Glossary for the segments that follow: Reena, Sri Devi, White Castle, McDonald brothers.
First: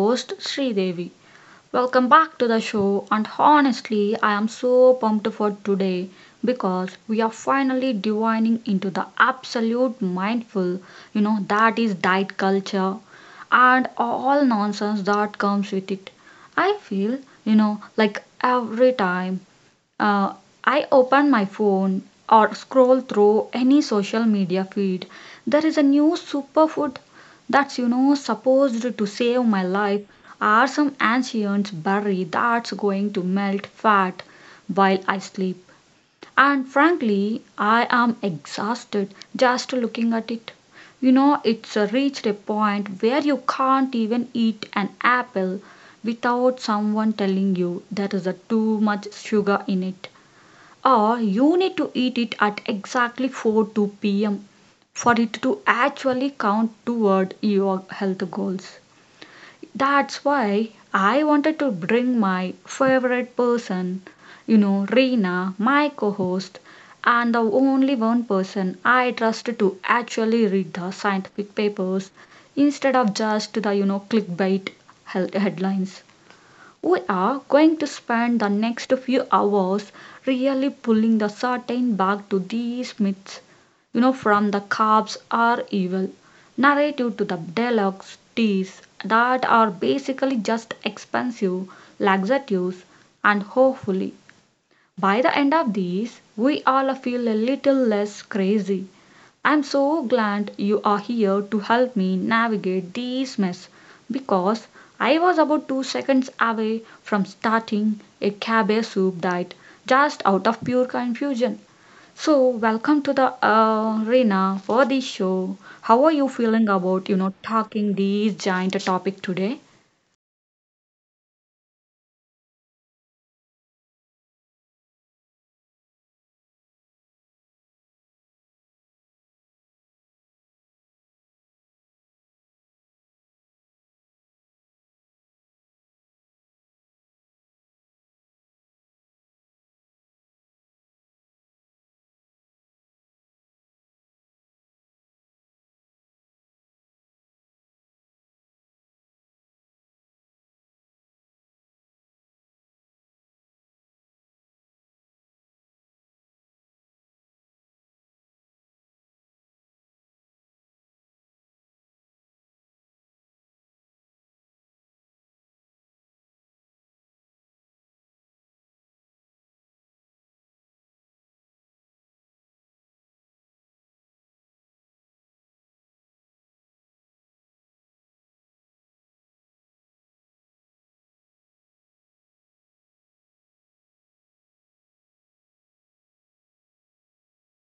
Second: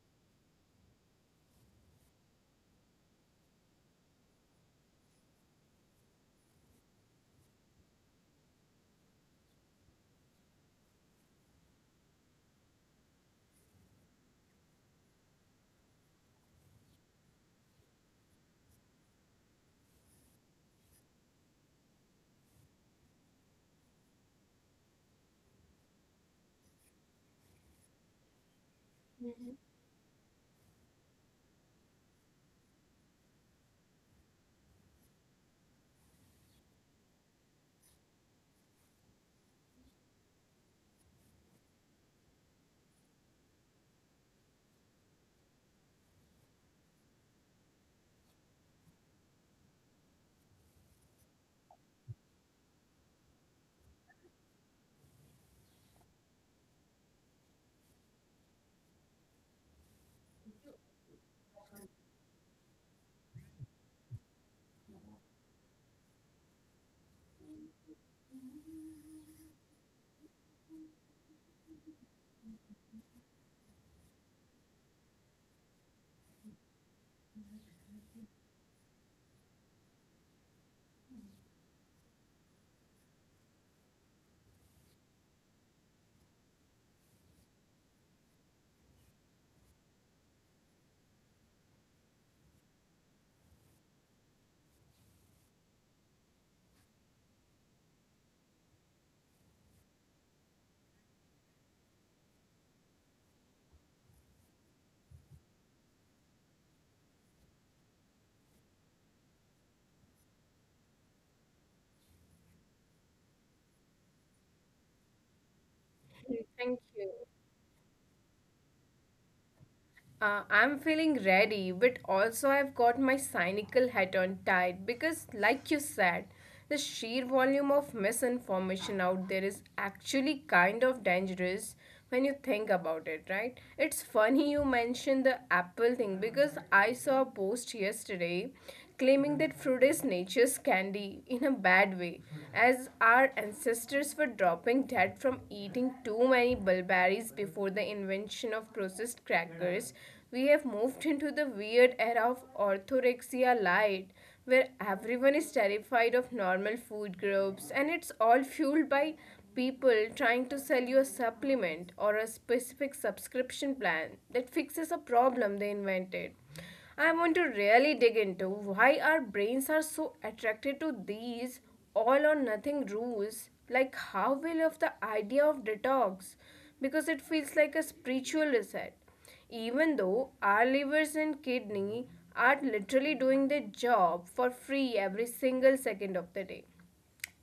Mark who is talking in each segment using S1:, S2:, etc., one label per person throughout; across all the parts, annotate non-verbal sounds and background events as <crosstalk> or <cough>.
S1: host Sri Devi. Welcome back to the show, and honestly I am so pumped for today because we are finally divining into the absolute mindful that is diet culture and all nonsense that comes with it. I feel like every time uh, I open my phone or scroll through any social media feed, there is a new superfood that's supposed to save
S2: Mm-hmm.
S1: my life, or some ancient berry that's going to melt fat while I sleep. And frankly, I am exhausted just looking at it. It's reached a point where you can't even eat an apple without someone telling you there is a too much sugar in it, or you need to eat it at exactly 4 p.m. for it to actually count toward your health goals. That's why I wanted to bring my favorite person, Reena, my co host, and the only one person I trust to actually read the scientific papers instead of just the clickbait health headlines. We are going to spend the next few hours really pulling the curtain back to these myths. From the cops are evil narrative to the deluxe teas that are basically just expensive laxatives, and hopefully by the end of this we all feel a little less crazy. I'm so glad you are here to help me navigate this mess because I was about 2 seconds away from starting a cabbage soup diet just out of pure confusion. So, welcome to the arena for this show. How are you feeling
S2: Thank you.
S1: about talking this giant topic today?
S2: I'm feeling ready, but also I've got my cynical hat on tight because, like you said, the sheer volume of misinformation out there is actually kind of dangerous when you think about it, right? It's funny you mentioned the Apple thing because I saw a post yesterday claiming that fruit is nature's candy in a bad way, as our ancestors were dropping dead from eating too many bulberries before the invention of processed crackers. We have moved into the weird era of orthorexia light, where everyone is terrified of normal food groups and it's all fueled by people trying to sell you a supplement or a specific subscription plan that fixes a problem they invented. I want to really dig into why our brains are so attracted to these all or nothing rules, like how we love the idea of detox because it feels like a spiritual reset, even though our livers and kidney are literally doing their job for free every single second of the day.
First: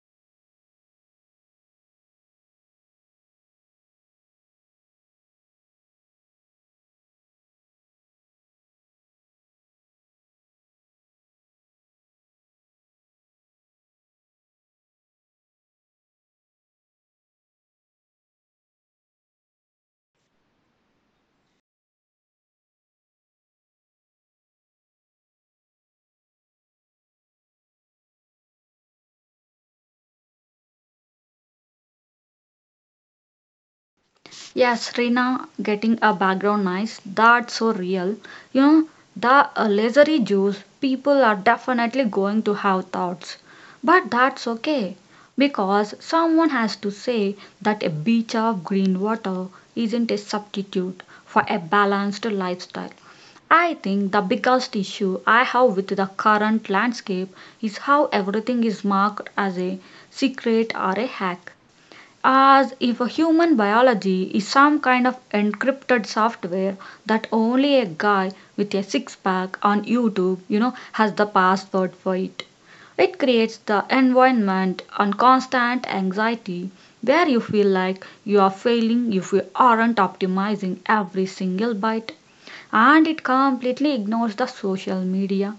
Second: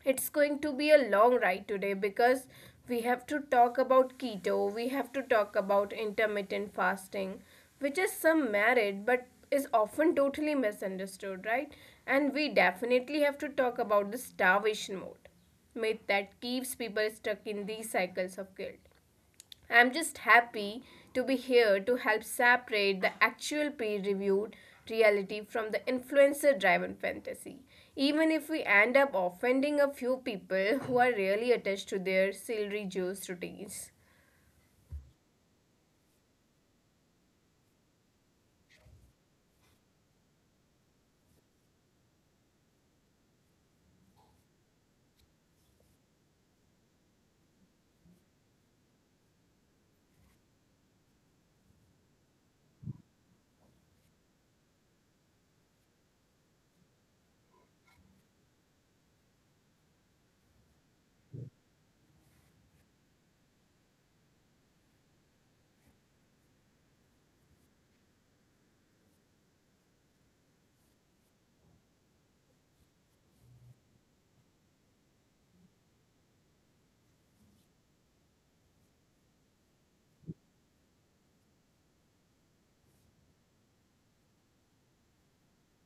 S2: It's going to be a long ride today because we have to talk about keto, we have to talk about intermittent fasting, which is some merit but is often totally misunderstood, right? And we definitely have to talk about the starvation mode myth that keeps people stuck in these cycles of guilt. I'm just happy to be here to help separate the actual peer reviewed reality from the influencer driven fantasy, even if we end up offending a few people who are really attached to their celery juice routines.
S1: Yes, Reena, getting a background noise, that's so real. You know, the lasery juice, people are definitely going to have thoughts. But that's okay, because someone has to say that a beach of green water isn't a substitute for a balanced lifestyle. I think the biggest issue I have with the current landscape is how everything is marked as a secret or a hack, as if a human biology is some kind of encrypted software that only a guy with a six pack on YouTube, has the password for it. It creates the environment and constant anxiety where you feel like you are failing if you aren't optimizing every single byte. And it completely ignores the social media,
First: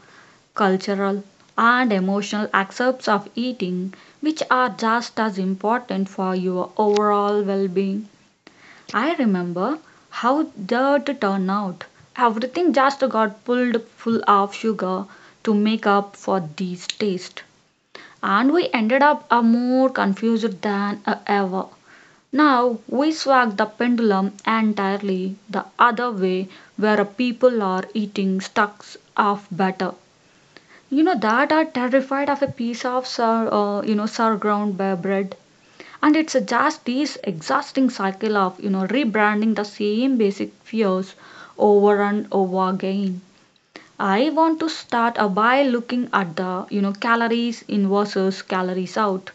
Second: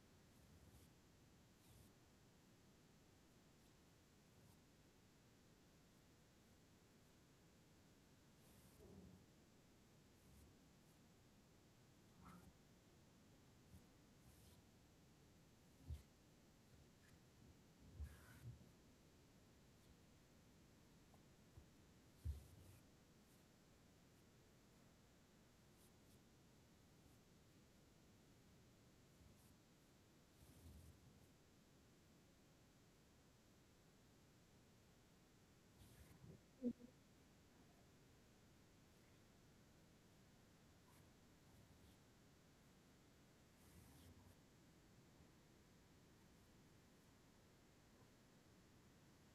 S1: cultural, and emotional aspects of eating, which are just as important for your overall well being. I remember how that turned out. Everything just got pulled full of sugar to make up for these tastes, and we ended up a more confused than ever. Now we swag the pendulum entirely the other way, where people are eating stacks of batter that are terrified of a piece of sour sour ground bread, and it's just this exhausting cycle of rebranding the same basic fears over and over again. I want to start by looking at the calories in versus calories out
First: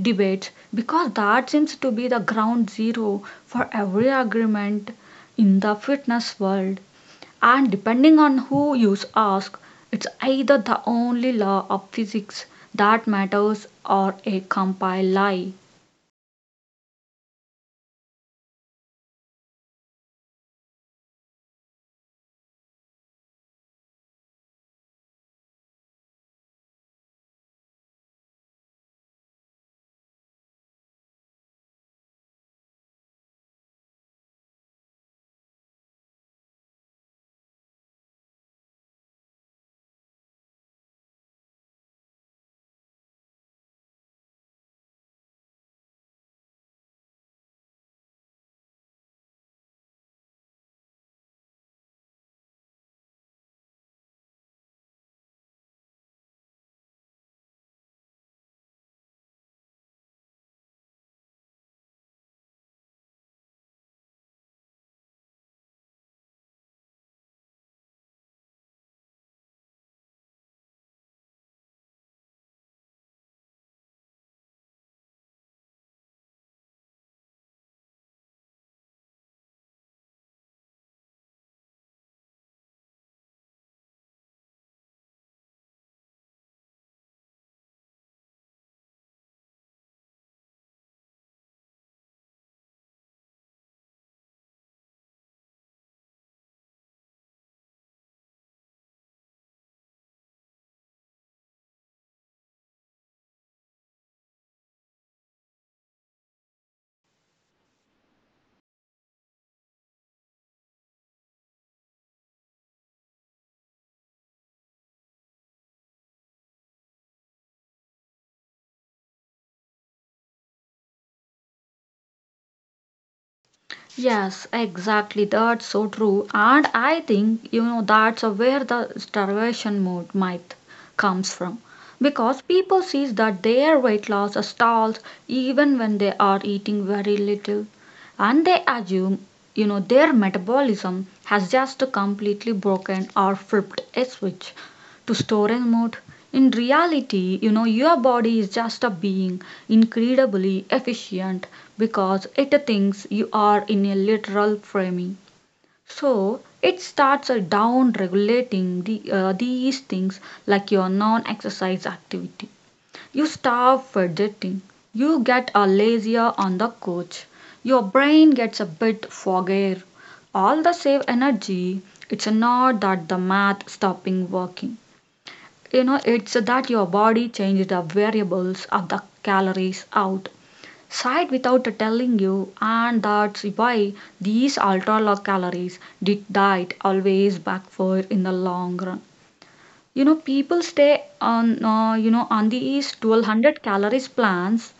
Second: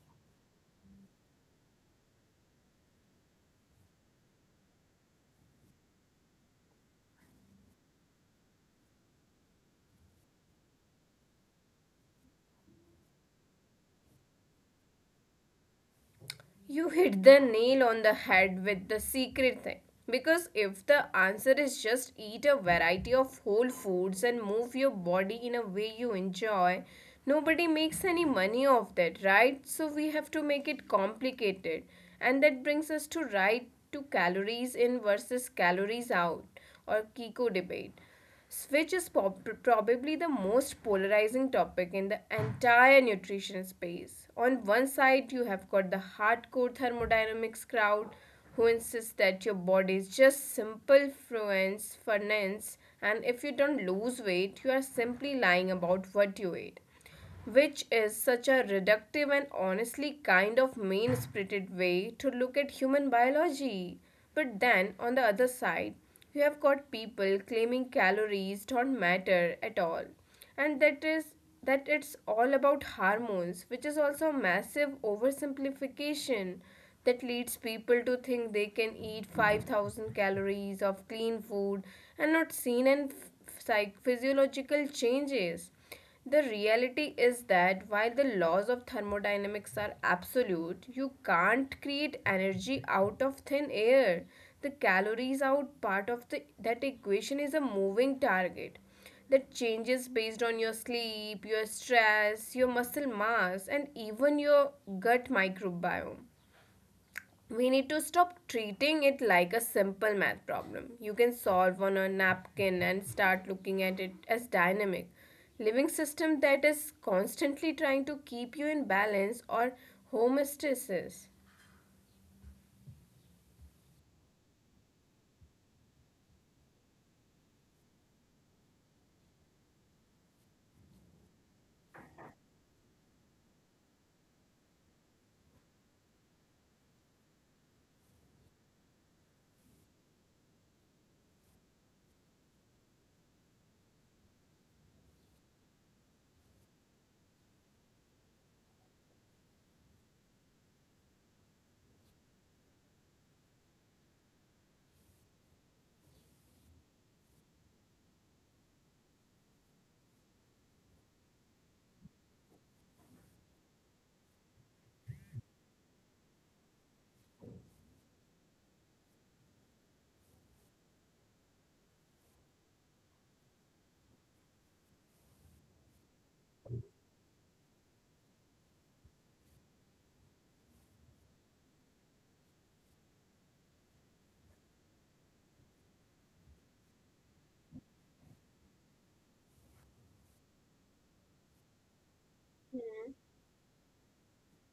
S1: debate, because that seems to be the ground zero for every agreement in the fitness world, and depending on who you ask it's either the only law of physics that matters or a compile lie.
S2: You hit the nail on the head with the secret thing. Because if the answer is just eat a variety of whole foods and move your body in a way you enjoy, nobody makes any money off that, right? So we have to make it complicated. And that brings us to right to calories in versus calories out, or Kiko debate, which is probably the most polarizing topic in the entire nutrition space. On one side, you have got the hardcore thermodynamics crowd who insists that your body is just simple fluence furnace and if you don't lose weight, you are simply lying about what you ate, which is such a reductive and honestly kind of mean spirited way to look at human biology. But then, on the other side, you have got people claiming calories don't matter at all, and that is that it's all about hormones, which is also a massive oversimplification that leads people to think they can eat 5,000 calories of clean food and not seen any physiological changes. The reality is that while the laws of thermodynamics are absolute, you can't create energy out of thin air. The calories out part of the, that equation is a moving target that changes based on your sleep, your stress, your muscle mass, and even your gut microbiome. We need to stop treating it like a simple math problem you can solve on a napkin and start looking at it as dynamic living system that is constantly trying to keep you in balance, or homeostasis.
S1: Yes, exactly. That's so true. And I think, that's where the starvation mode might comes from. Because people sees that their weight loss stalls even when they are eating very little. And they assume, their metabolism has just completely broken or flipped a switch to storing mode. In reality, your body is just a being incredibly efficient because it thinks you are in a literal framing. So it starts down regulating the, these things like your non exercise activity. You start fidgeting. You get a lazier on the couch. Your brain gets a bit foggier. All the save energy. It's not that the math stopping working, it's that your body changes the variables of the calories out side without telling you, and that's why these ultra low calories diet always backfire in the long run. People stay on on these
S2: Hmm.
S1: 1200 calories plans,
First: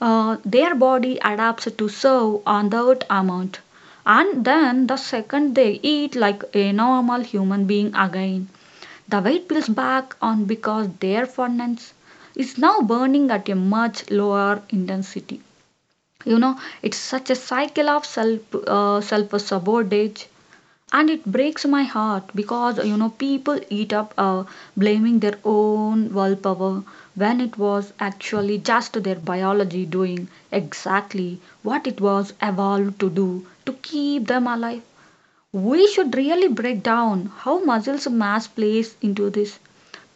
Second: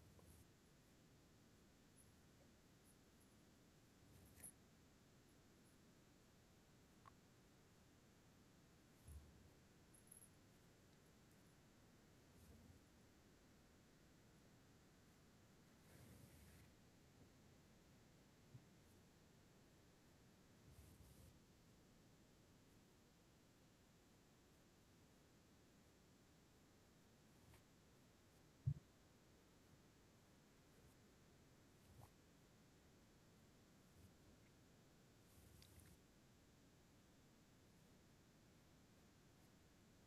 S1: their body adapts to serve on that amount, and then the second they eat like a normal human being again the weight pulls back on because their furnace is now burning at a much lower intensity. It's such a cycle of self sabotage, and it breaks my heart because people eat up blaming their own willpower when it was actually just their biology doing exactly what it was evolved to do to keep them alive. We should really break down how muscles mass plays into this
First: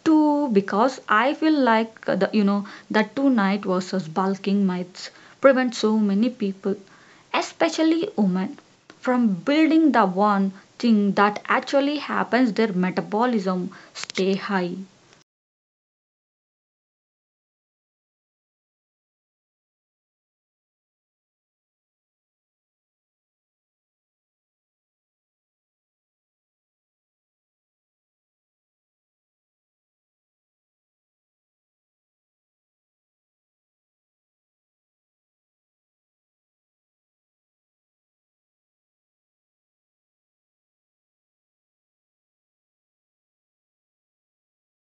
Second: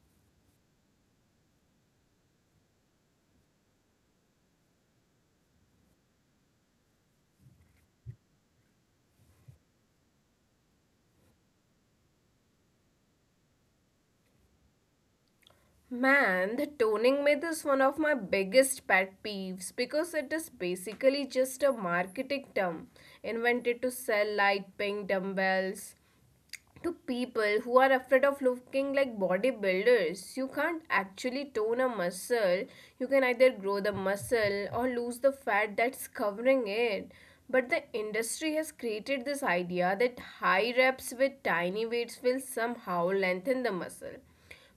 S1: too, because I feel like the you know that two night versus bulking myths prevent so many people, especially women, from building the one thing that actually happens their metabolism stay high.
S2: Man, the toning myth is one of my biggest pet peeves because it is basically just a marketing term invented to sell light pink dumbbells to people who are afraid of looking like bodybuilders. You can't actually tone a muscle. You can either grow the muscle or lose the fat that's covering it. But the industry has created this idea that high reps with tiny weights will somehow lengthen the muscle,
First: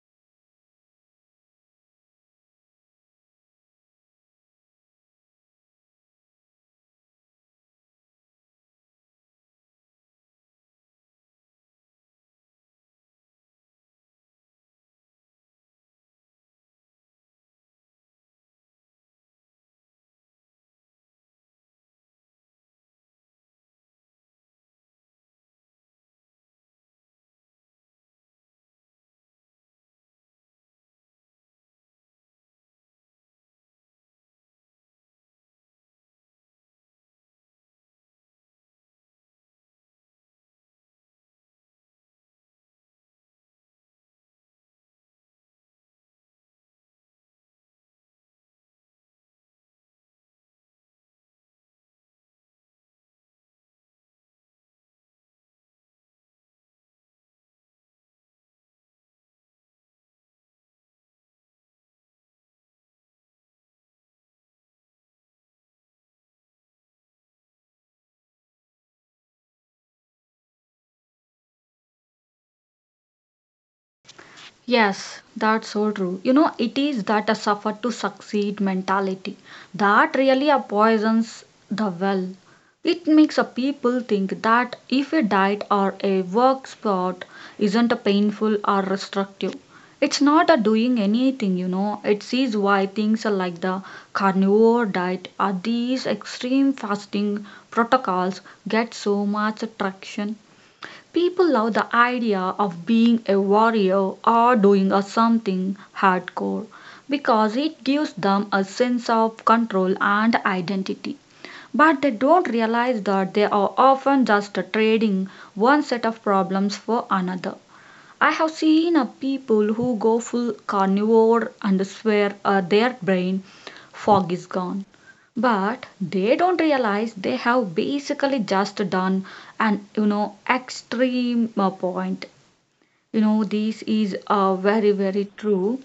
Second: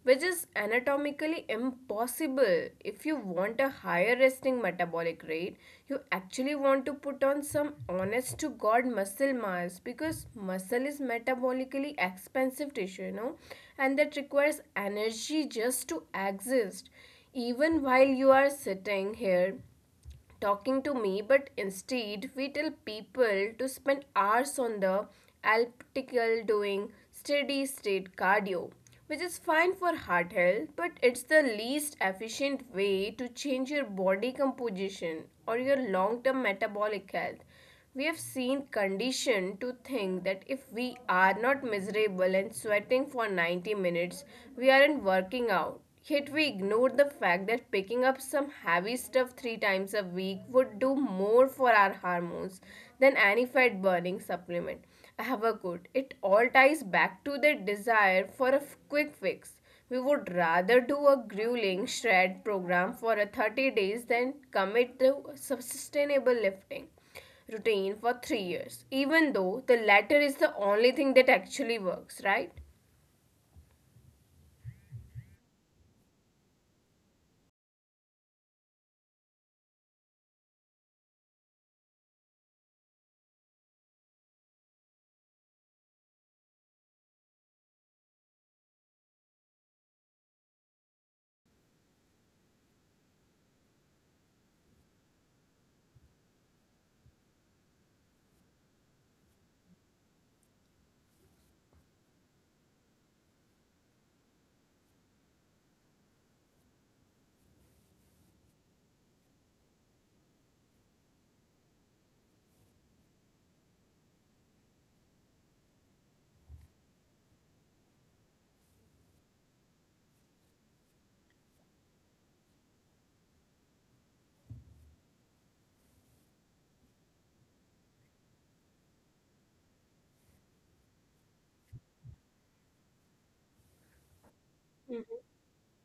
S2: which is anatomically impossible. If you want a higher resting metabolic rate, you actually want to put on some honest to God muscle mass because muscle is metabolically expensive tissue, and that requires energy just to exist, even while you are sitting here talking to me. But instead we tell people to spend hours on the elliptical doing steady state cardio, which is fine for heart health, but it's the least efficient way to change your body composition or your long term metabolic health. We have seen conditioned to think that if we are not miserable and sweating for 90 minutes, we aren't working out. Yet we ignore the fact that picking up some heavy stuff three times a week would do more for our hormones than any fat burning supplement. However, have It all ties back to the desire for a quick fix. We would rather do a grueling shred program for a 30 days than commit to sustainable lifting routine for 3 years, even though the latter is the only thing that actually works, right?
S1: Yes, that's so true. It is that a suffer to succeed mentality that really poisons the well. It makes a people think that if a diet or a work spot isn't a painful or restrictive, it's not a doing anything. It sees why things are like the carnivore diet or these extreme fasting protocols get so much traction. People love the idea of being a warrior or doing a something hardcore because it gives them a sense of control and identity. But they don't realize that they are often just trading one set of problems for another. I have seen people who go full carnivore and swear their brain fog is gone. But they don't realize they have basically just done an extreme point. This is very very true.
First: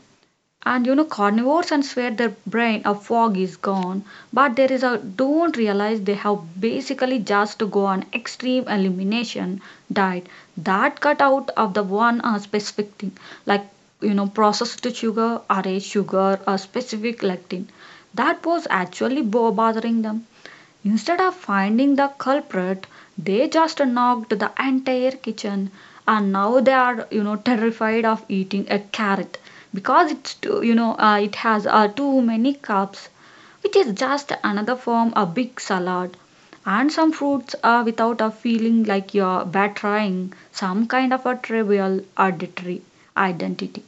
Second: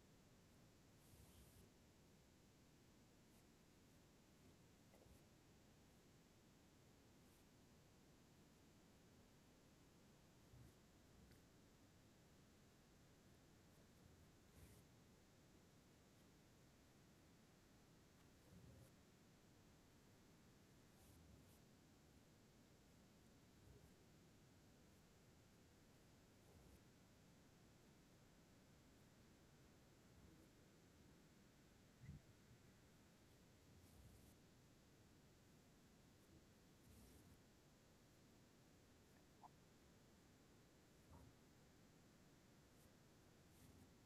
S1: And carnivores and swear their brain a fog is gone, but there is a don't realize they have basically just to go on extreme elimination diet that cut out of the one specific thing, like processed sugar, array sugar, a specific lectin that was actually bothering them. Instead of finding the culprit, they just knocked the entire kitchen, and now they are terrified of eating a carrot because it's too, it has too many carbs, which is just another form of big salad and some fruits are without a feeling like you're betraying some kind of a trivial auditory identity.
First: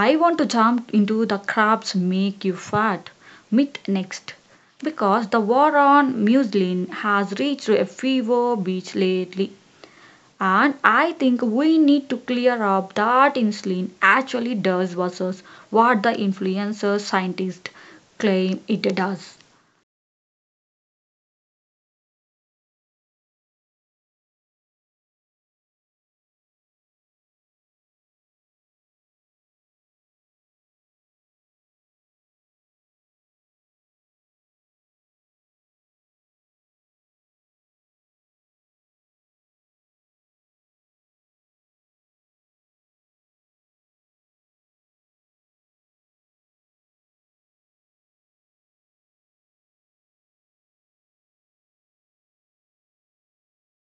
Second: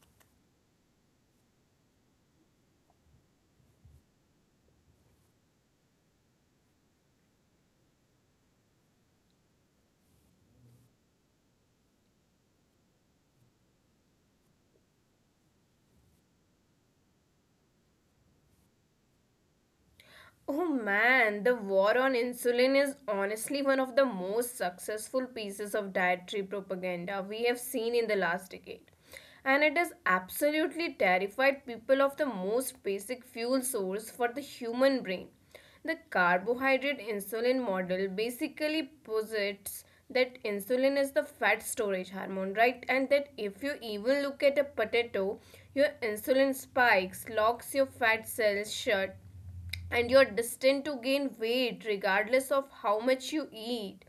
S1: I want to jump into the crabs make you fat myth next, because the war on muslin has reached a fever beach lately, and I think we need to clear up that insulin actually does versus what the influencer scientists claim it does.
S2: Oh man, the war on insulin is honestly one of the most successful pieces of dietary propaganda we have seen in the last decade. And it has absolutely terrified people of the most basic fuel source for the human brain. The carbohydrate insulin model basically posits that insulin is the fat storage hormone, right? And that if you even look at a potato, your insulin spikes, locks your fat cells shut, and you're destined to gain weight regardless of how much you eat.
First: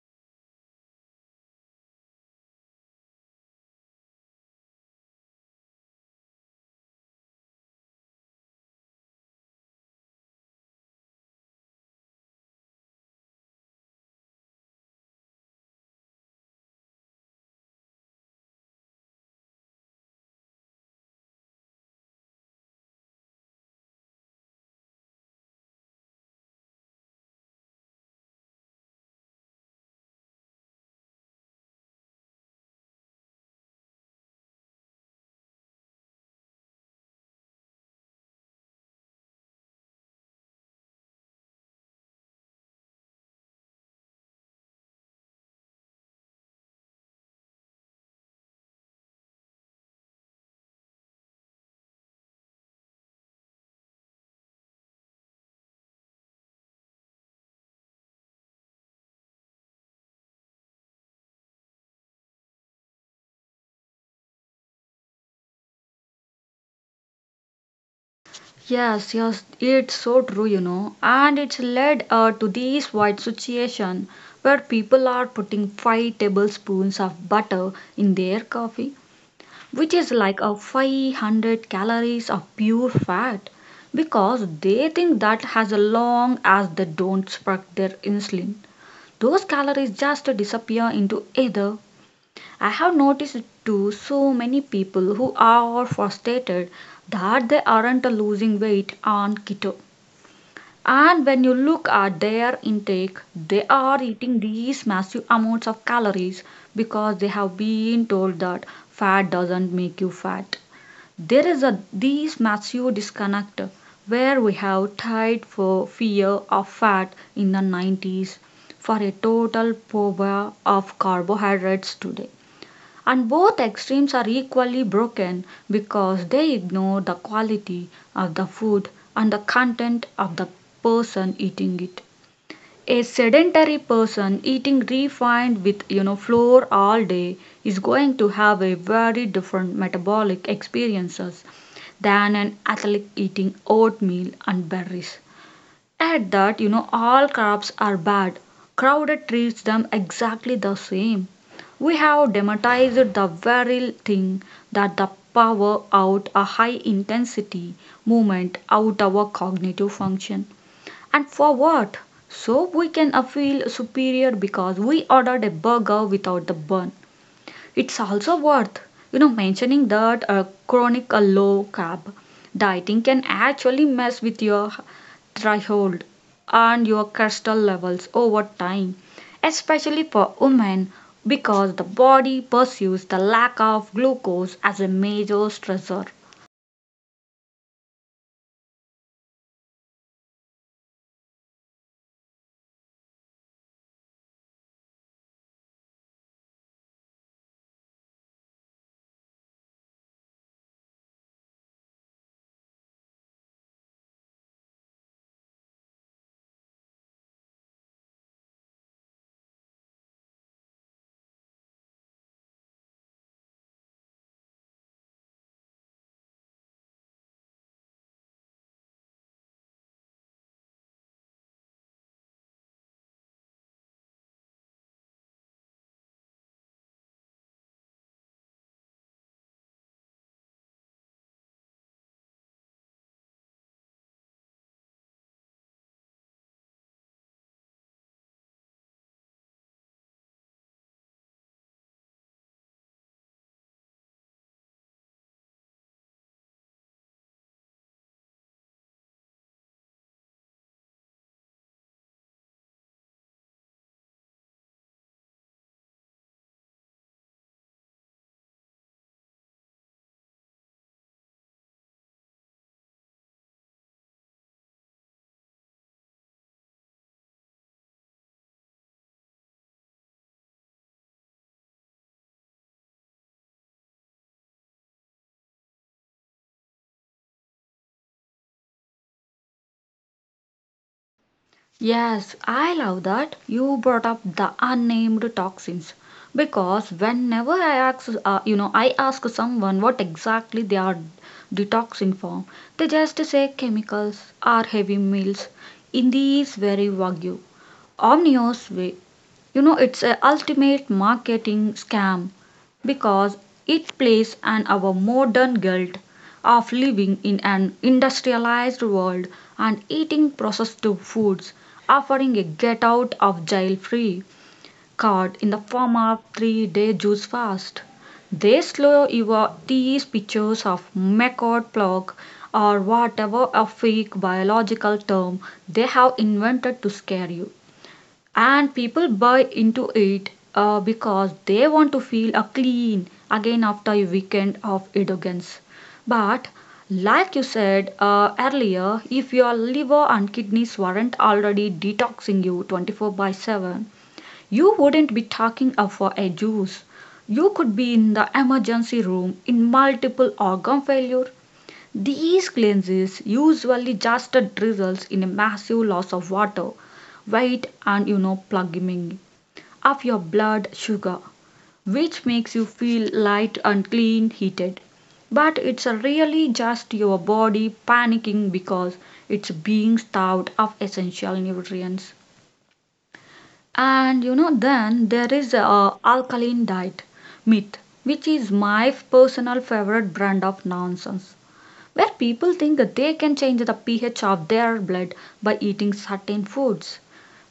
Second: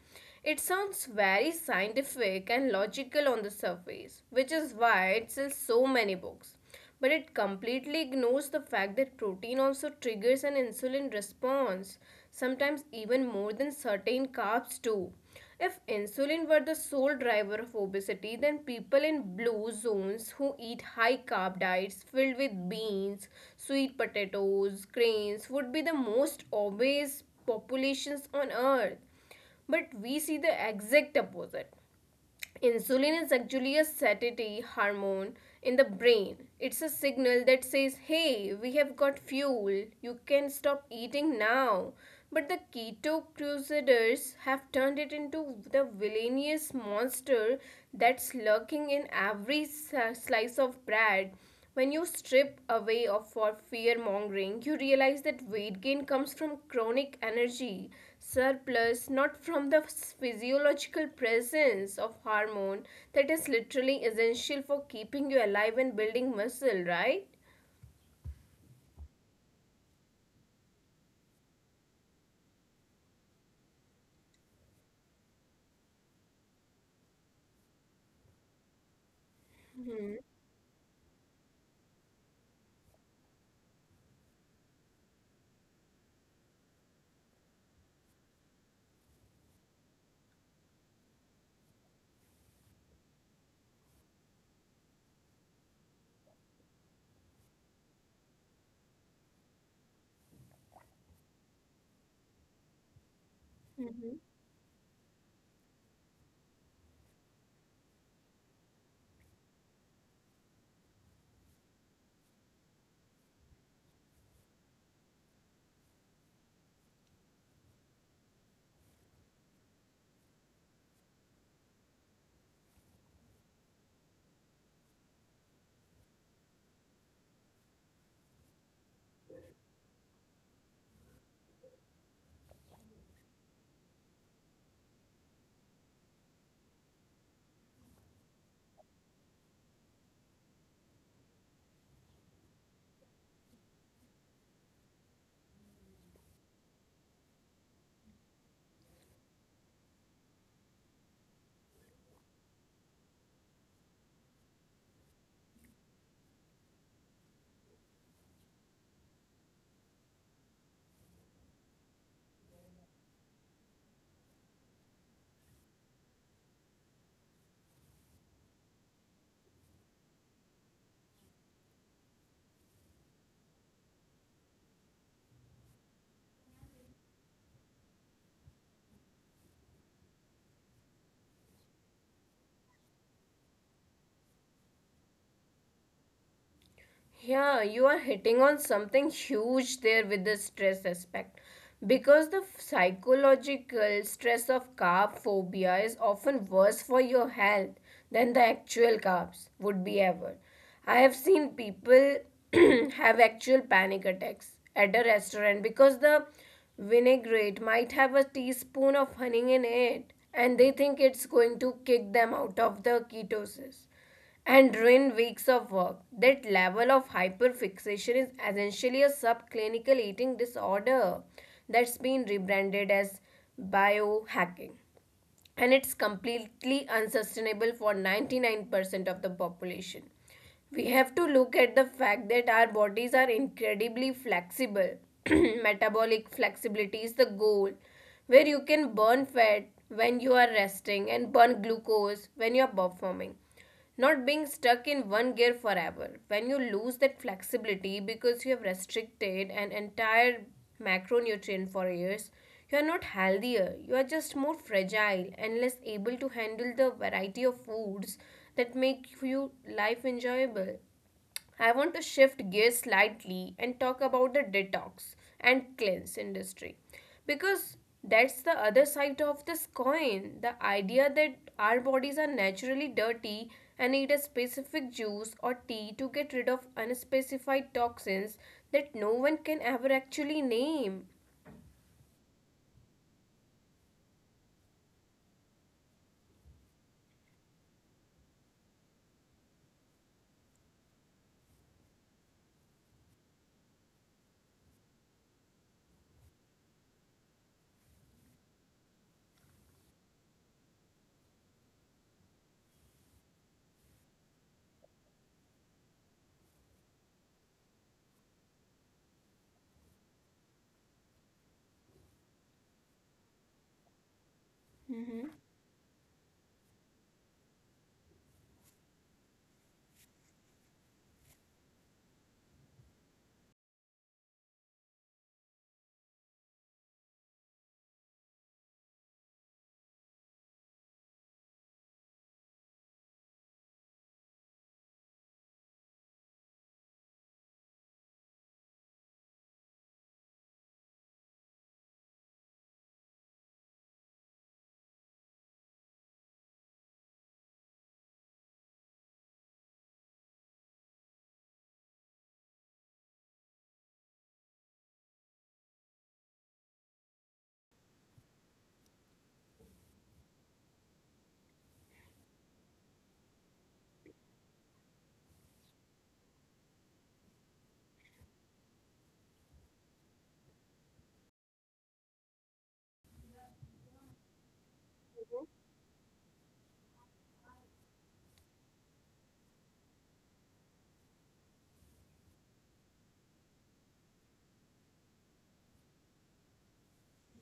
S2: It sounds very scientific and logical on the surface, which is why it sells so many books. But it completely ignores the fact that protein also triggers an insulin response, sometimes even more than certain carbs do. If insulin were the sole driver of obesity, then people in blue zones who eat high carb diets filled with beans, sweet potatoes, grains would be the most obese populations on earth. But we see the exact opposite. Insulin is actually a satiety hormone in the brain. It's a signal that says, hey, we have got fuel, you can stop eating now. But the keto crusaders have turned it into the villainous monster that's lurking in every slice of bread. When you strip away of for fear mongering, you realize that weight gain comes from chronic energy surplus, not from the physiological presence of hormone that is literally essential for keeping you alive and building muscle, right?
S1: Yes, yes, it's so true, and it's led to this wide situation where people are putting 5 tablespoons of butter in their coffee, which is like a 500 calories of pure fat, because they think that as long as they don't spark their insulin those calories just disappear into ether. I have noticed too so many people who are frustrated that they aren't losing weight on keto, and when you look at their intake they are eating these massive amounts of calories because they have been told that fat doesn't make you fat. There is a these massive disconnect where we have tied for fear of fat in the 90s for a total phobia of carbohydrates today. And both extremes are equally broken because they ignore the quality of the food and the content of the person eating it. A sedentary person eating refined with flour all day is going to have a very different metabolic experiences than an athlete eating oatmeal and berries. Add that all carbs are bad. Crowded treats them exactly the same. We have demonetized the very thing that the power out a high intensity movement out our cognitive function. And for what? So we can feel superior because we ordered a burger without the bun. It's also worth, mentioning that a chronic low carb dieting can actually mess with your threshold and your cholesterol levels over time, especially for women, because the body perceives the lack of glucose as a major stressor.
S2: Yeah, you are hitting on something huge there with the stress aspect. Because the psychological stress of carb phobia is often worse for your health than the actual carbs would be ever. I have seen people <clears throat> have actual panic attacks at a restaurant because the vinaigrette might have a teaspoon of honey in it and they think it's going to kick them out of the ketosis and ruin weeks of work. That level of hyperfixation is essentially a subclinical eating disorder that's been rebranded as biohacking. And it's completely unsustainable for 99% of the population. We have to look at the fact that our bodies are incredibly flexible. <clears throat> Metabolic flexibility is the goal, where you can burn fat when you are resting and burn glucose when you are performing, not being stuck in one gear forever. When you lose that flexibility because you have restricted an entire macronutrient for years, you are not healthier. You are just more fragile and less able to handle the variety of foods that make you life enjoyable. I want to shift gears slightly and talk about the detox and cleanse industry because that's the other side of this coin. The idea that our bodies are naturally dirty and need a specific juice or tea to get rid of unspecified toxins that no one can ever actually name.
S1: Yes, I love that you brought up the unnamed toxins because whenever I ask, I ask someone what exactly they are detoxing from, they just say chemicals or heavy meals. In these very vague, omnious way, it's a ultimate marketing scam because it plays on our modern guilt of living in an industrialized world and eating processed foods, offering a get out of jail free card in the
S2: Mm-hmm.
S1: form of 3-day juice fast. They slow your tease pictures of Meccord clock or whatever a fake biological term they have invented to scare you, and people buy into it because they want to feel a clean again after a weekend of video games. But like you said earlier, if your liver and kidneys weren't already detoxing you 24 by 7, you wouldn't be talking up for a juice. You could be in the emergency room in multiple organ failure. These cleanses usually just results in a massive loss of water, weight, and you know, plugging of your blood sugar, which makes you feel light and clean heated. But it's really just your body panicking because it's being starved of essential nutrients. And you know, then there is a alkaline diet myth, which is my personal favorite brand of nonsense, where people think that they can change the pH of their blood by eating certain foods,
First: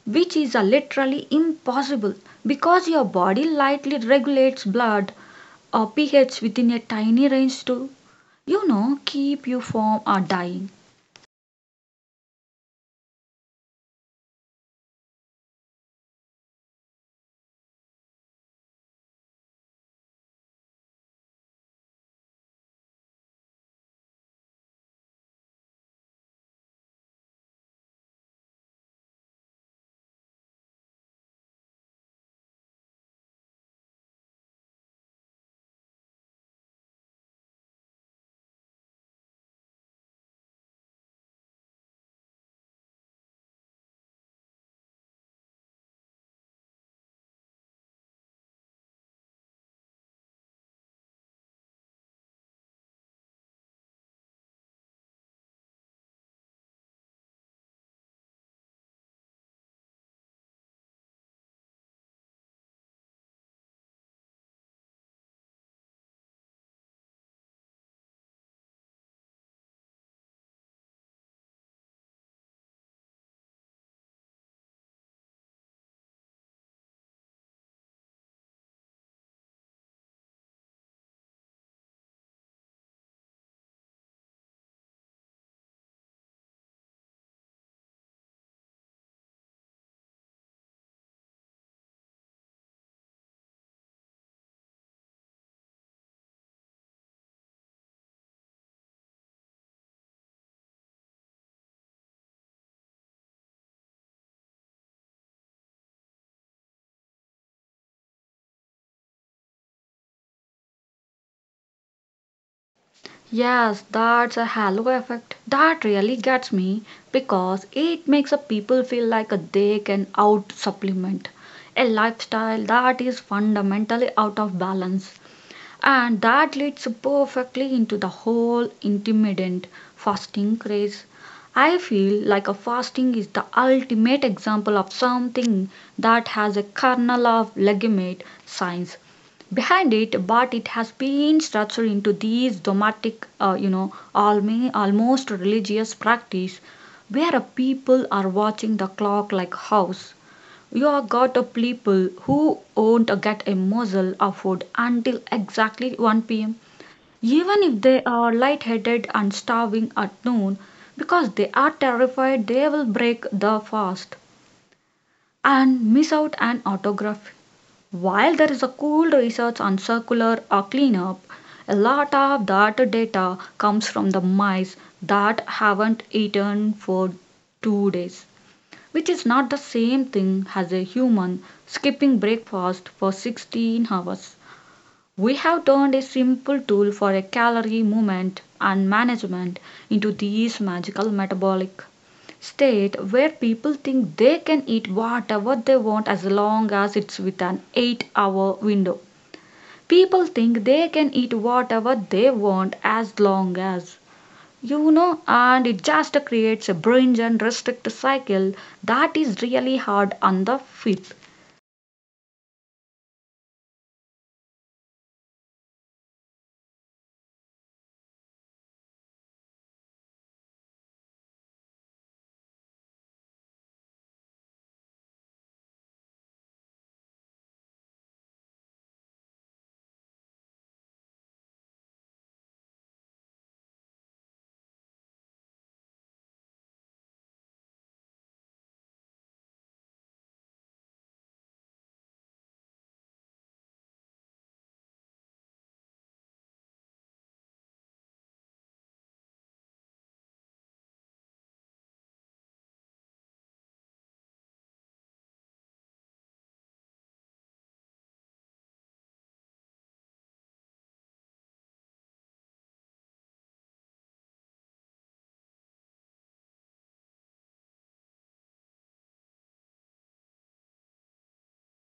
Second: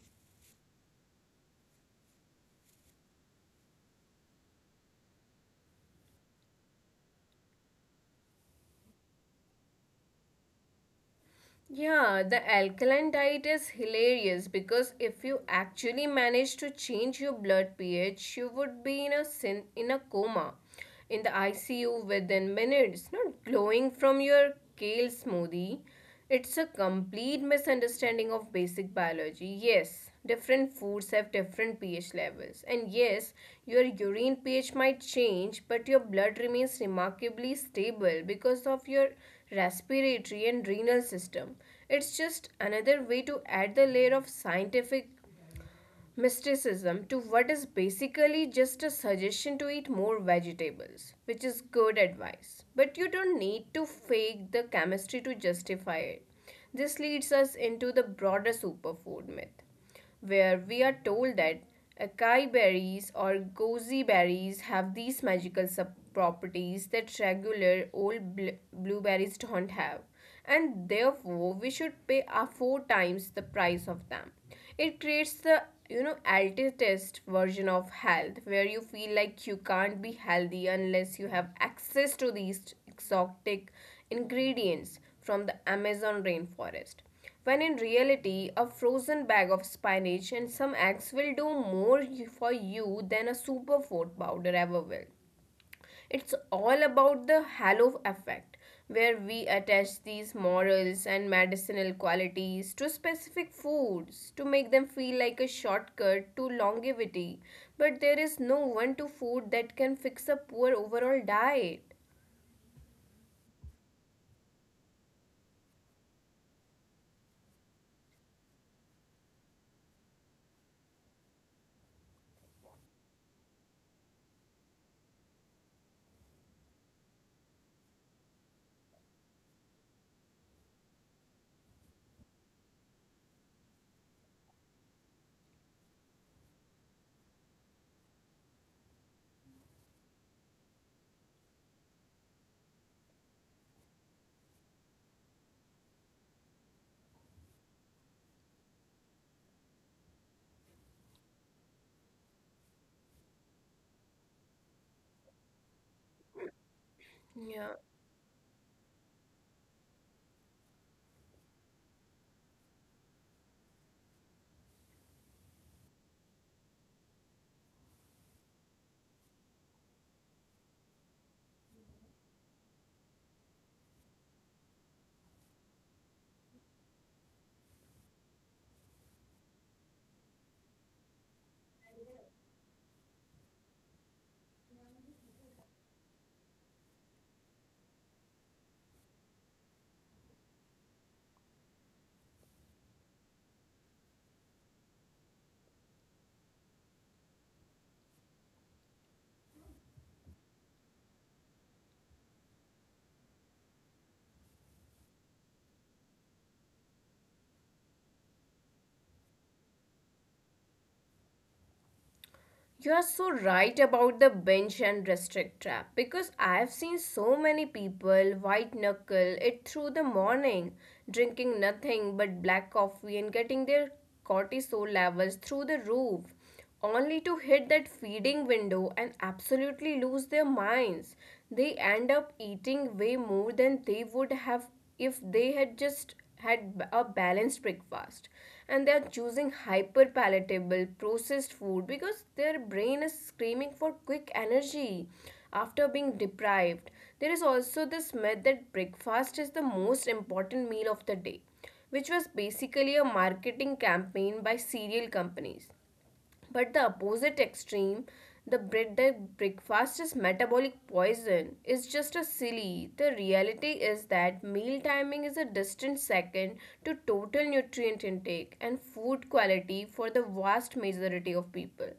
S1: which is literally impossible because your body lightly regulates blood pH within a tiny range to, you know, keep you from dying.
S2: Yeah, the alkaline diet is hilarious because if you actually manage to change your blood pH, you would be in a sin in a coma in the ICU within minutes, not glowing from your kale smoothie. It's a complete misunderstanding of basic biology. Yes. Different foods have different pH levels, and yes, your urine pH might change, but your blood remains remarkably stable because of your respiratory and renal system. It's just another way to add the layer of scientific mysticism to what is basically just a suggestion to eat more vegetables, which is good advice. But you don't need to fake the chemistry to justify it. This leads us into the broader superfood myth where we are told that acai berries or goji berries have these magical properties that regular old blueberries don't have, and therefore we should pay a four times the price of them. It creates the altitist version of health where you feel like you can't be healthy unless you have access to these exotic ingredients from the Amazon rainforest, when in reality a frozen bag of spinach and some eggs will do more for you than a super food powder ever will. It's all about the halo effect, where we attach these morals and medicinal qualities to specific foods to make them feel like a shortcut to longevity. But there is no one to food that can fix a poor overall diet.
S1: Yes, that's a halo effect. That really gets me because it makes people feel like they can out supplement a lifestyle that is fundamentally out of balance. And that leads perfectly into the whole intermittent fasting craze. I feel like a fasting is the ultimate example of something that has a kernel of legitimate science behind it, but it has been structured into these dogmatic, almost religious practice where a people are watching the clock like house. You got a people who won't get a morsel of food until exactly 1 p.m.,
S2: Yeah.
S1: even if they are lightheaded and starving at noon, because they are terrified they will break the fast and miss out an autograph. While there is a cool research on circular or cleanup, a lot of that data comes from the mice that haven't eaten for 2 days, which is not the same thing as a human skipping breakfast for 16 hours. We have turned a simple tool for a calorie movement and management into this magical metabolic state where people think they can eat whatever they want as long as it's within an 8-hour window. People think they can eat whatever they want as long as you know, and it just creates a binge and restrict cycle that is really hard on the fit.
S2: You are so right about the bench and restrict trap because I have seen so many people white knuckle it through the morning, drinking nothing but black coffee and getting their cortisol levels through the roof, only to hit that feeding window and absolutely lose their minds. They end up eating way more than they would have if they had just had a balanced breakfast, and they are choosing hyper palatable processed food because their brain is screaming for quick energy after being deprived. There is also this myth that breakfast is the most important meal of the day, which was basically a marketing campaign by cereal companies. But the opposite extreme, the bread that breakfast is metabolic poison, is just a silly. The reality is that meal timing is a distant second to total nutrient intake and food quality for the vast majority of people.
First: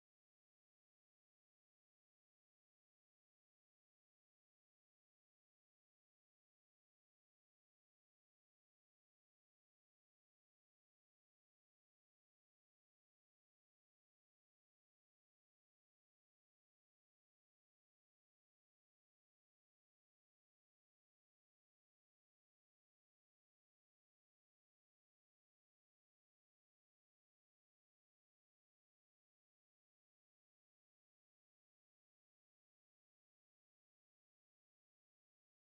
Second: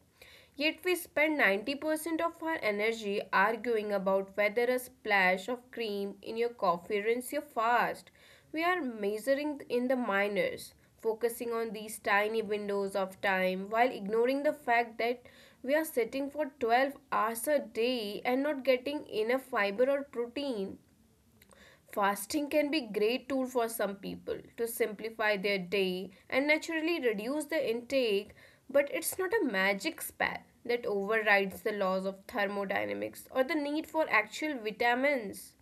S2: Yet we spend 90% of our energy arguing about whether a splash of cream in your coffee ruins your fast. We are measuring in the minors, focusing on these tiny windows of time while ignoring the fact that we are sitting for 12 hours a day and not getting enough fiber or protein. Fasting can be a great tool for some people to simplify their day and naturally reduce the intake, but it's not a magic spell that overrides the laws of thermodynamics or the need for actual vitamins.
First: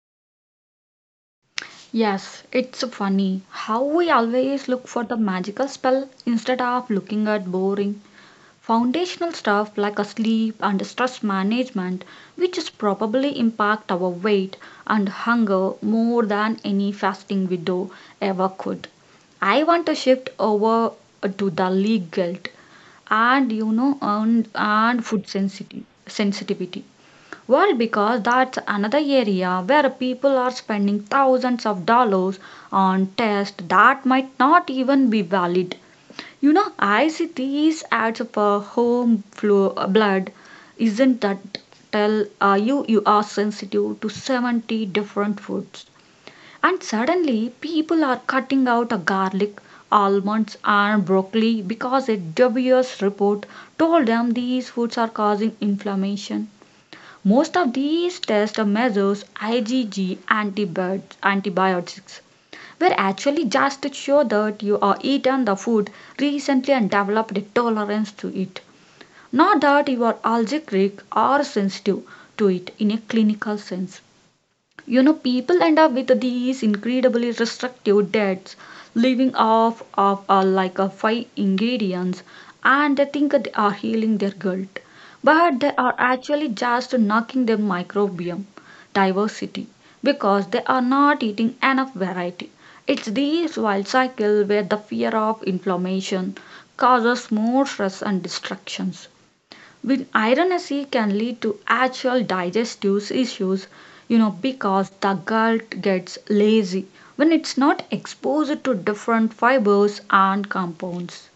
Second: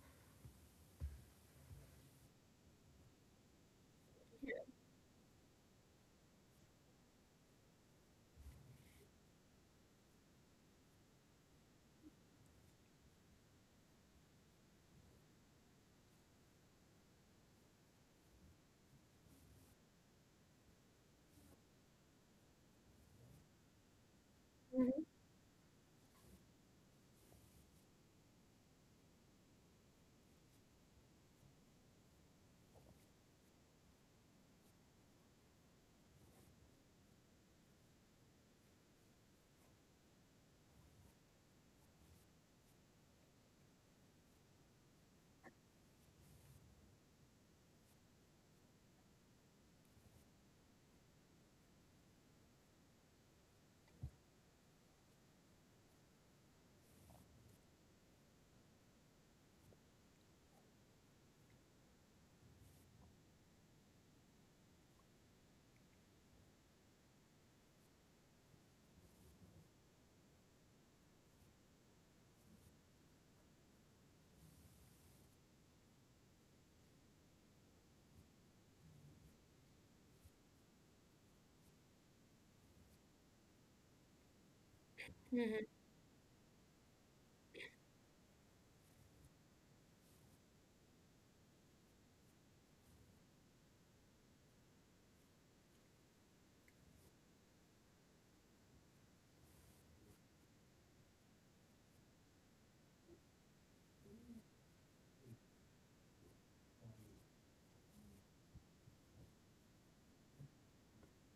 S1: Yes, it's funny how we always look for the magical spell instead of looking at boring foundational stuff like a sleep and stress management, which is probably impact our weight and hunger more than any fasting window ever could. I want to shift over to the league guilt and you know and,
S2: Mhm.
S1: and food sensitivity well, because that's another area where people are spending thousands of dollars on tests that might not even be valid. You know, I see these ads of blood. Isn't that tell you are sensitive to 70 different foods? And suddenly, people are cutting out a garlic, almonds, and broccoli because a WS report told them these foods are causing inflammation. Most of these tests of measures, IgG antibiotics were actually just to show that you are eaten the food recently and developed a tolerance to it, not that you are allergic or sensitive to it in a clinical sense. You know, people end up with these incredibly restrictive diets living off of like a five ingredients, and they think they are healing their gut, but they are actually just knocking their microbiome diversity because they are not eating enough variety. It's this wild cycle where the fear of inflammation causes more stress and distractions, which ironically can lead to actual digestive issues, you know, because the gut gets lazy when it's not exposed to different fibers and compounds.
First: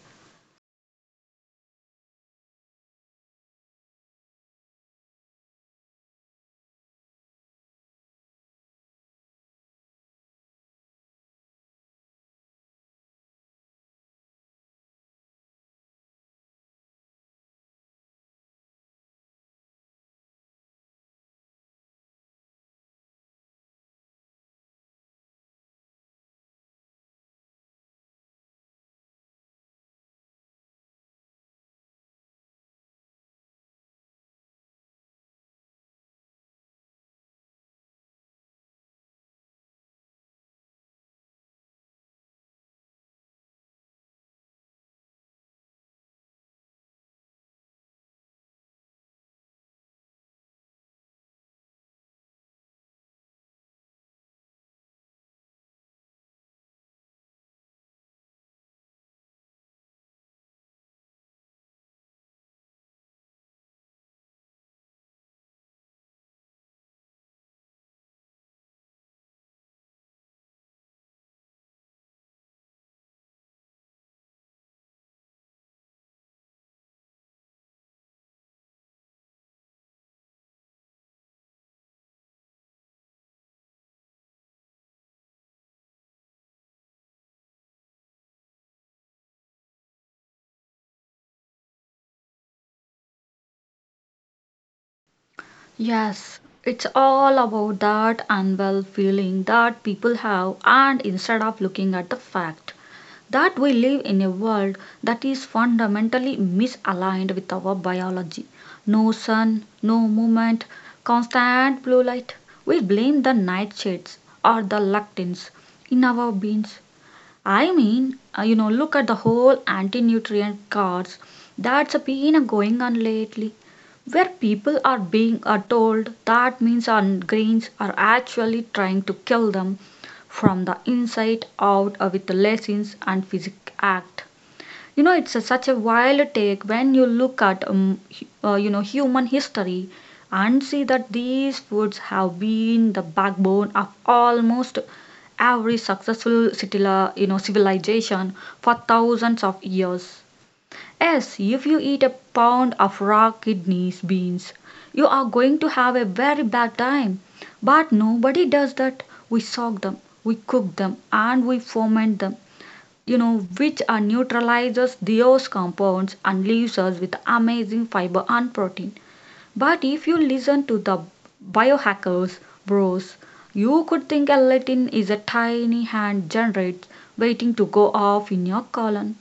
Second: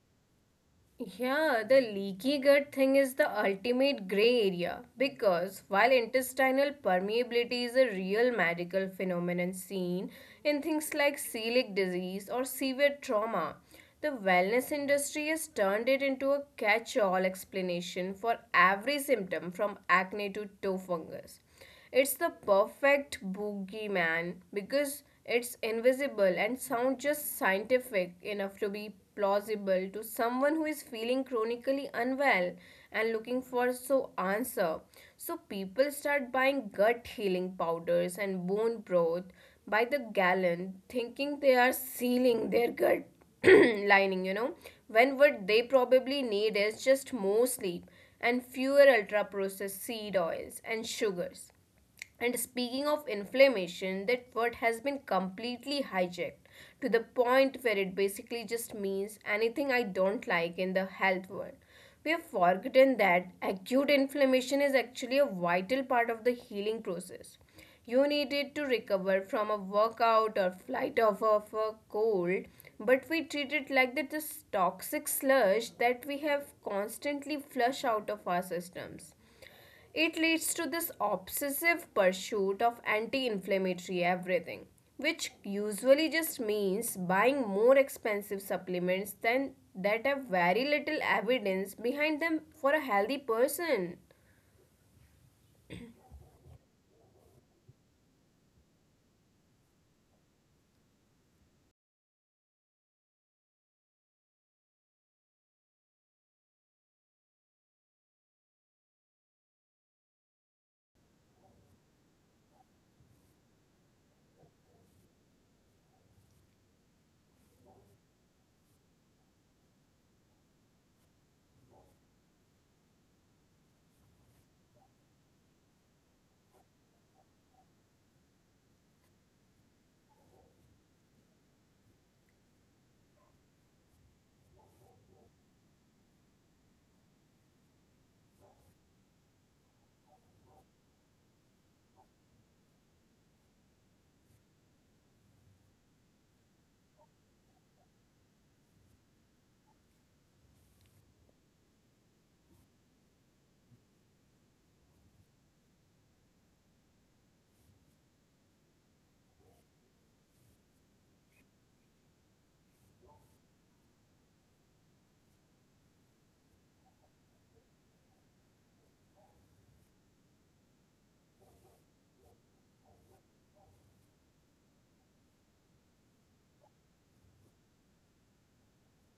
S2: Yeah, the leaky gut thing is the ultimate gray area because while intestinal permeability is a real medical phenomenon seen in things like celiac disease or severe trauma, the wellness industry has turned it into a catch all explanation for every symptom from acne to toe fungus. It's the perfect boogeyman because it's invisible and sounds just scientific enough to be plausible to someone who is feeling chronically unwell and looking for so answer. So people start buying gut healing powders and bone broth by the gallon, thinking they are sealing their gut. <clears throat> lining. When what they probably need is just more sleep and fewer ultra processed seed oils and sugars. And speaking of inflammation, that word has been completely hijacked to the point where it basically just means anything I don't like in the health world. We have forgotten that acute inflammation is actually a vital part of the healing process. You needed to recover from a workout or flight of a cold, but we treat it like that this toxic sludge that we have constantly flush out of our systems. It leads to this obsessive pursuit of anti inflammatory everything, which usually just means buying more expensive supplements than that have very little evidence behind them for a healthy person.
S1: Yes, it's all about that unwell feeling that people have, and instead of looking at the fact that we live in a world that is fundamentally misaligned with our biology. No sun, no movement, constant blue light. We blame the nightshades or the lectins in our beans. I mean, you know, look at the whole anti-nutrient cards that's been going on lately, where people are being told that means our grains are actually trying to kill them from the inside out with the lessons and physic act. You know, it's a, such a wild take when you look at you know, human history and see that these foods have been the backbone of almost every successful civilization for thousands of years. Yes, if you eat a pound of raw kidneys beans, you are going to have a very bad time, but nobody does that. We soak them, we cook them, and we ferment them, you know, which neutralizes those compounds and leaves us with amazing fiber and protein. But if you listen to the biohackers, bros, you could think a Latin is a tiny hand generates waiting to go off in your colon.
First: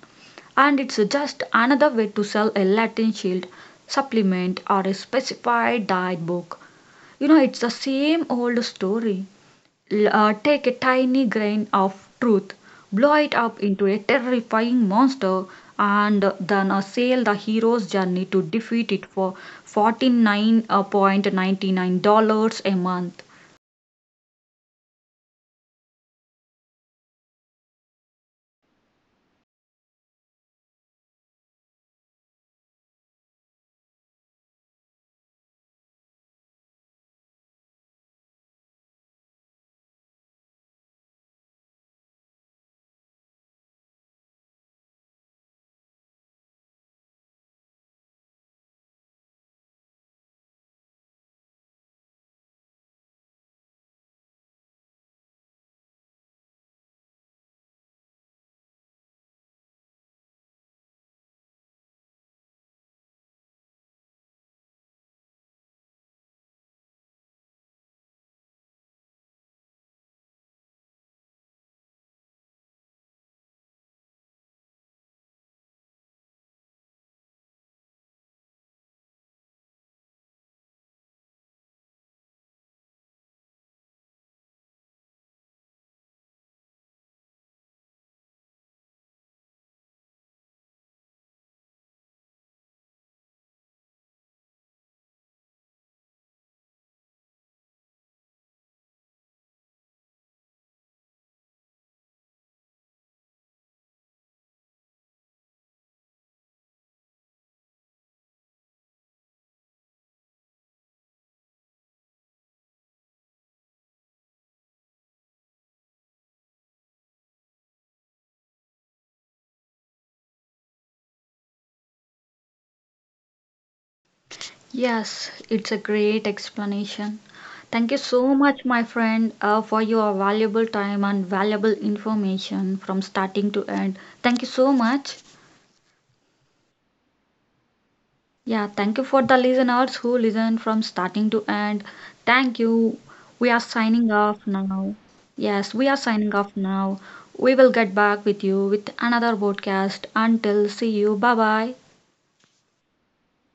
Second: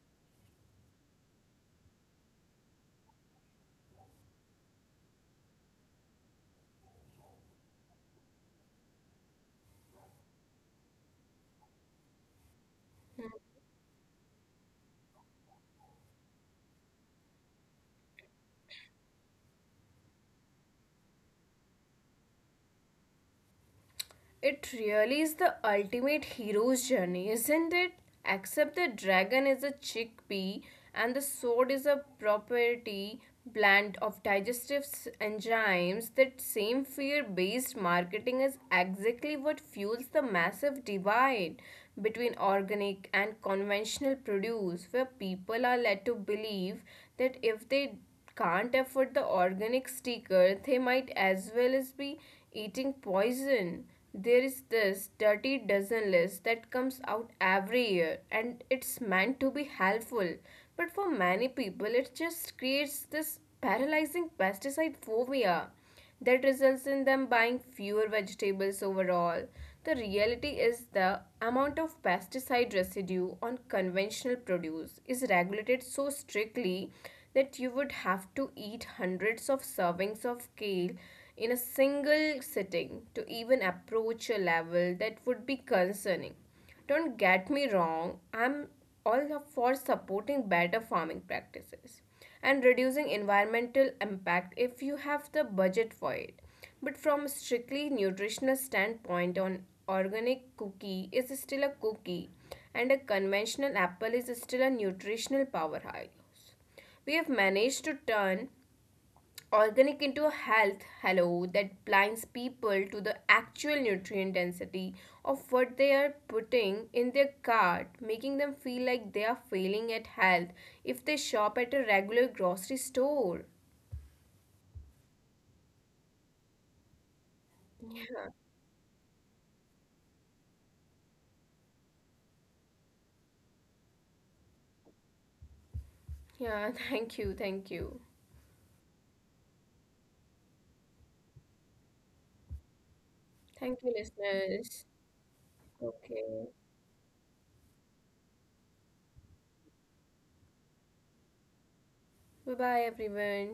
S1: And it's just another way to sell a Latin shield, supplement, or a specified diet book. You know, it's the same old story. Take a tiny grain of truth, blow it up into a terrifying monster, and then sail the hero's journey to defeat it for $49.99 a month.
S2: It really is the ultimate hero's journey, isn't it? Except the dragon is a chickpea and the sword is a property blend of digestive enzymes. That same fear based marketing is exactly what fuels the massive divide between organic and conventional produce, where people are led to believe that if they can't afford the organic sticker, they might as well as be eating poison. There is this dirty dozen list that comes out every year, and it's meant to be helpful. But for many people, it just creates this paralyzing pesticide phobia that results in them buying fewer vegetables overall. The reality is the amount of pesticide residue on conventional produce is regulated so strictly that you would have to eat hundreds of servings of kale in a single sitting to even approach a level that would be concerning. Don't get me wrong, I'm all for supporting better farming practices and reducing environmental impact if you have the budget for it. But from a strictly nutritional standpoint, an organic cookie is still a cookie and a conventional apple is still a nutritional powerhouse. We have managed to turn organic into health hello that blinds people to the actual nutrient density of what they are putting in their cart, making them feel like they are failing at health if they shop at a regular grocery store.
S1: Yes, it's a great explanation. Thank you so much, my friend, for your valuable time and valuable information from starting to end. Thank you so much.
S2: Yeah. <laughs> Thank you, thank you.
S1: Yeah, thank you for the listeners who listen from starting to end. Thank you. We are
S2: Thank you,
S1: signing off
S2: listeners.
S1: now. Yes, we are signing
S2: Okay.
S1: off now. We will get back with you with another podcast. Until see you. Bye bye.
S2: Bye bye, everyone.